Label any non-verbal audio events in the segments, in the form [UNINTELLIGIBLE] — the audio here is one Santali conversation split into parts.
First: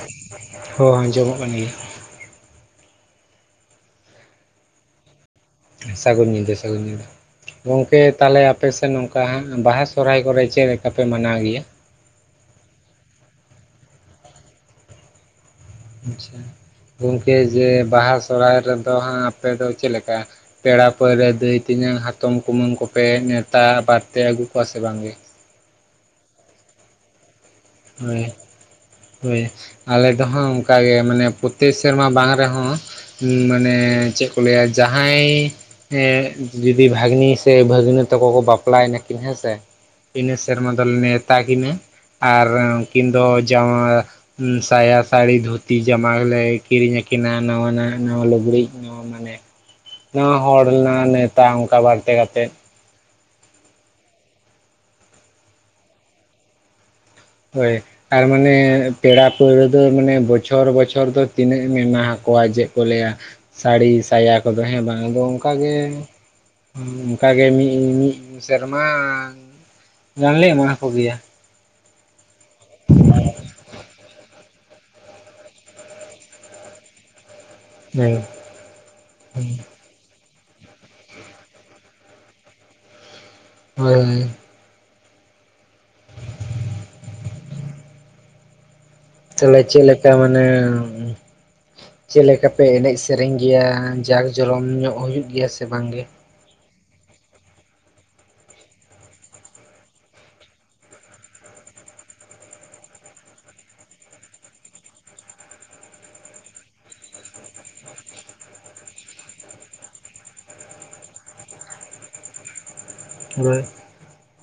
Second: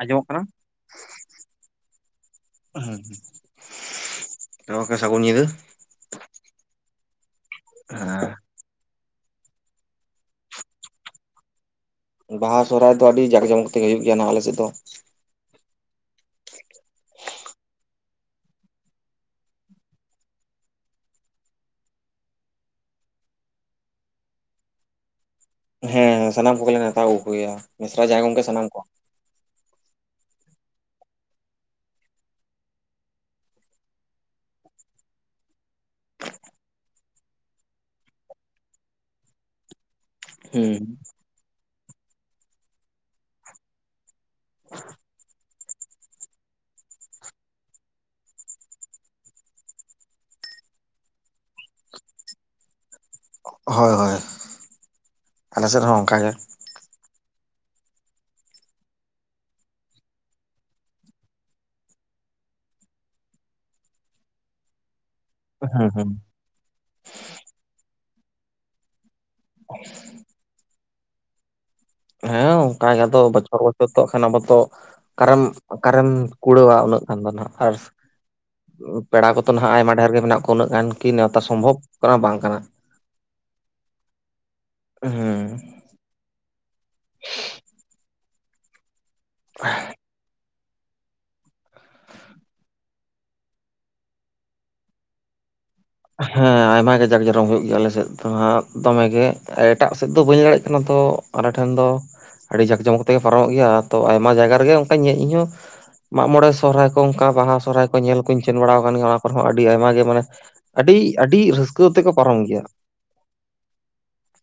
ᱟᱸᱡᱚᱢᱚᱜ ᱠᱟᱱᱟ ᱦᱚᱸ ᱟᱸᱡᱚᱢᱚᱜ ᱠᱟᱱ ᱜᱮᱭᱟ ᱦᱩᱢ ᱛᱚ ᱜᱟᱝᱠᱮ ᱥᱟᱹᱜᱩᱱ ᱧᱤᱫᱟᱹ᱾ ᱥᱟᱹᱜᱩᱱ ᱧᱤᱫᱟᱹ ᱥᱟᱹᱜᱩᱱ ᱧᱤᱫᱟᱹ᱾ ᱜᱚᱝᱠᱮ ᱛᱟᱦᱚᱞᱮ ᱟᱯᱮ ᱥᱮᱱ ᱱᱚᱝᱠᱟ ᱦᱟ ᱵᱟᱦᱟ ᱥᱚᱦᱨᱟᱭ ᱠᱚᱨᱮ ᱪᱮᱫ ᱞᱮᱠᱟ ᱯᱮ ᱢᱟᱱᱟᱣ ᱜᱮᱭᱟ? ᱵᱟᱦᱟ ᱥᱚᱦᱨᱟᱭ ᱫᱚ ᱟᱹᱰᱤ ᱡᱟᱠ ᱡᱚᱢᱚᱠ ᱛᱮᱜᱮ ᱦᱩᱭᱩᱜ ᱜᱮᱭᱟ ᱱᱟᱦᱟᱜ ᱟᱞᱮᱥᱮᱫ ᱫᱚ᱾ ᱟᱪᱷᱟ ᱜᱚᱝᱠᱮ ᱡᱮ ᱵᱟᱦᱟ ᱥᱚᱦᱨᱟᱭ ᱨᱮᱫᱚ ᱦᱟᱸᱜ ᱟᱯᱮ ᱫᱚ ᱪᱮᱫ ᱞᱮᱠᱟ? ᱯᱮᱲᱟ ᱯᱟᱹᱦᱲᱟᱹ, ᱫᱟᱹᱭᱼᱛᱤᱧᱟᱝ, ᱦᱟᱛᱚᱢᱼᱠᱩᱢᱟᱹᱝ, ᱠᱚᱯᱮ ᱱᱮᱶᱛᱟ ᱵᱟᱲᱛᱮ ᱟᱹᱜᱩ ᱠᱚᱣᱟ ᱥᱮ ᱵᱟᱝᱜᱮ? ᱦᱮᱸ ᱥᱟᱱᱟᱢ ᱠᱚᱜᱮᱞᱮ ᱱᱮᱣᱛᱟ ᱟᱹᱜᱩ ᱠᱚᱜᱮᱭᱟ ᱢᱤᱥᱨᱟᱼᱡᱟᱣᱟᱭ ᱦᱳᱭ ᱜᱚᱝᱠᱮ ᱥᱟᱱᱟᱢ ᱠᱚ᱾ ᱦᱳᱭ ᱟᱞᱮ ᱫᱚᱦᱟ ᱚᱱᱠᱟ ᱜᱮ ᱢᱟᱱᱮ ᱯᱚᱨᱛᱮᱠ ᱥᱮᱨᱢᱟ ᱵᱟᱝ ᱨᱮᱦᱚᱸ ᱢᱟᱱᱮ ᱪᱮᱫ ᱠᱚ ᱞᱟᱹᱭᱟ ᱡᱟᱦᱟᱸᱭ ᱮᱫ ᱡᱩᱫᱤ ᱵᱷᱟᱹᱜᱽᱱᱤ ᱥᱮ ᱵᱷᱟᱹᱜᱽᱱᱟᱹ ᱛᱟᱠᱚ ᱠᱚ ᱵᱟᱯᱞᱟᱭᱱᱟ ᱠᱤᱱ ᱦᱮᱸ ᱥᱮ? ᱤᱱᱟᱹ ᱥᱮᱨᱢᱟ ᱦᱩᱸ ᱫᱚᱞᱮ ᱱᱮᱣᱛᱟ ᱠᱤᱱᱟᱹ, ᱟᱨ ᱩᱱᱠᱤᱱ ᱫᱚ ᱡᱣᱟᱭ ᱩᱢ ᱥᱟᱭᱟ ᱥᱲᱤ ᱫᱷᱩ ᱛᱤ ᱡᱟᱢᱟ ᱠᱚᱞᱮ ᱠᱤᱨᱤᱧ ᱟᱠᱤᱱᱟ ᱱᱟᱣᱟ ᱱᱟ ᱱᱟᱣᱟ ᱞᱩᱜᱽᱲᱤᱡ ᱱᱚᱣᱟ ᱢᱟᱱᱮ, ᱱᱚᱣᱟ ᱦᱚᱲ ᱨᱮᱱᱟᱜ ᱱᱮᱶᱛᱟ ᱚᱱᱠᱟ ᱵᱟᱲᱛᱮ ᱠᱟᱛᱮᱫ᱾ ᱦᱳᱭ ᱦᱳᱭ ᱟᱞᱮ ᱥᱮᱫ ᱦᱚᱸ ᱚᱱᱠᱟᱜ ᱜᱮ᱾ ᱦᱳᱭ ᱟᱨ ᱢᱟᱱᱮ ᱯᱮᱲᱟ ᱯᱟᱹᱦᱲᱟᱹ ᱫᱚ ᱢᱟᱱᱮ ᱵᱚᱪᱷᱚᱨ ᱵᱚᱪᱷᱚᱨ ᱫᱚ ᱛᱤᱱᱟᱹᱜ ᱮᱢ ᱮᱢᱟ ᱟᱠᱚᱣᱟ ᱡᱮᱫ ᱠᱚ ᱞᱟᱹᱭᱟ, ᱥᱟᱲᱤ ᱥᱟᱭᱟ ᱠᱚᱫᱚ ᱦᱮᱸ ᱵᱟᱝ ᱟᱫᱚ, ᱚᱱᱠᱟᱜᱮ ᱦᱮᱸ ᱦᱮᱸ ᱚᱱᱠᱟᱜᱮ ᱢᱤᱫ ᱢᱤᱫ ᱥᱮᱨᱢᱟ [INAUDIBLE] ᱜᱟᱱᱞᱮ ᱮᱢᱟ ᱦᱟᱠᱚ ᱜᱮᱭᱟ᱾ ᱦᱮᱸ ᱚᱱᱠᱟ ᱜᱮ ᱟᱫᱚ ᱵᱚᱪᱷᱚᱨ ᱵᱚᱪᱷᱚᱨ ᱛᱚᱠᱷᱟᱱ ᱟᱵᱚᱛᱚ ᱠᱟᱨᱮᱢ ᱚᱠᱟᱨᱮᱢ ᱠᱩᱲᱟᱹᱣᱟ ᱩᱱᱟᱹᱜ ᱜᱟᱱ ᱫᱚ ᱱᱟᱦᱟᱜ᱾ ᱟᱨ ᱦᱮᱸ ᱯᱮᱲᱟ ᱠᱚᱫᱚ ᱱᱟᱦᱟᱜ ᱟᱭᱢᱟ ᱰᱷᱮᱨ ᱜᱮ ᱢᱮᱱᱟᱜ ᱠᱚᱣᱟ ᱩᱱᱟᱹᱜ ᱜᱟᱱ ᱠᱤ ᱱᱮᱶᱛᱟ ᱥᱚᱢᱵᱷᱚᱵ ᱠᱟᱱᱟ ᱵᱟᱝ ᱠᱟᱱᱟ᱾ ᱦᱳᱭ ᱦᱩᱸ ᱛᱟᱦᱚᱞᱮ ᱪᱮᱫ ᱞᱮᱠᱟ ᱢᱟᱱᱮ ᱪᱮᱫ ᱞᱮᱠᱟ ᱯᱮ ᱮᱱᱮᱡ ᱥᱮᱨᱮᱧ ᱜᱮᱭᱟ, ᱡᱟᱠ ᱡᱚᱨᱚᱢ ᱧᱚᱜ ᱦᱩᱭᱩᱜ ᱜᱮᱭᱟ ᱥᱮ ᱵᱟᱝ ᱜᱮ? ᱦᱮᱸ ᱟᱭᱢᱟ ᱜᱮ ᱡᱟᱠ ᱡᱚᱨᱚᱢ ᱦᱩᱭᱩᱜ ᱜᱮᱭᱟ ᱟᱞᱮ ᱥᱮᱫ ᱫᱚ ᱦᱟᱫ ᱫᱚᱢᱮ ᱜᱮ ᱮᱴᱟᱜ ᱥᱮᱫ ᱫᱚ ᱵᱟᱹᱧ ᱫᱟᱲᱭᱟᱜ ᱠᱟᱱᱟ ᱛᱚ, ᱟᱞᱮ ᱴᱷᱮᱱ ᱫᱚ ᱟᱹᱰᱤ ᱡᱟᱠ ᱡᱚᱢᱚᱠ ᱛᱮᱜᱮ ᱯᱟᱨᱚᱢᱚᱜ ᱜᱮᱭᱟ ᱛᱚ ᱟᱭᱢᱟ ᱡᱟᱭᱜᱟ ᱨᱮᱜᱮ ᱚᱱᱠᱟᱧ ᱧᱮᱸᱜ ᱤᱧᱦᱚᱸ ᱢᱟᱜ ᱢᱚᱬᱮ ᱥᱚᱨᱦᱟᱭ ᱠᱚ ᱚᱱᱠᱟ ᱵᱟᱦᱟ ᱥᱚᱨᱦᱟᱭ ᱠᱚ ᱧᱮᱞ ᱠᱚᱧ ᱥᱮᱱ ᱵᱟᱲᱟ ᱟᱠᱟᱱ ᱜᱮᱭᱟ ᱚᱱᱟ ᱠᱚᱨᱮ ᱦᱚᱸ ᱟᱹᱰᱤ ᱟᱭᱢᱟ ᱜᱮ ᱢᱟᱱᱮ, ᱟᱹᱰᱤᱡ ᱟᱹᱰᱤᱡ ᱨᱟᱹᱥᱠᱟᱹ ᱛᱮᱠᱚ ᱯᱟᱨᱚᱢ ᱜᱮᱭᱟ᱾ ᱦᱳᱭ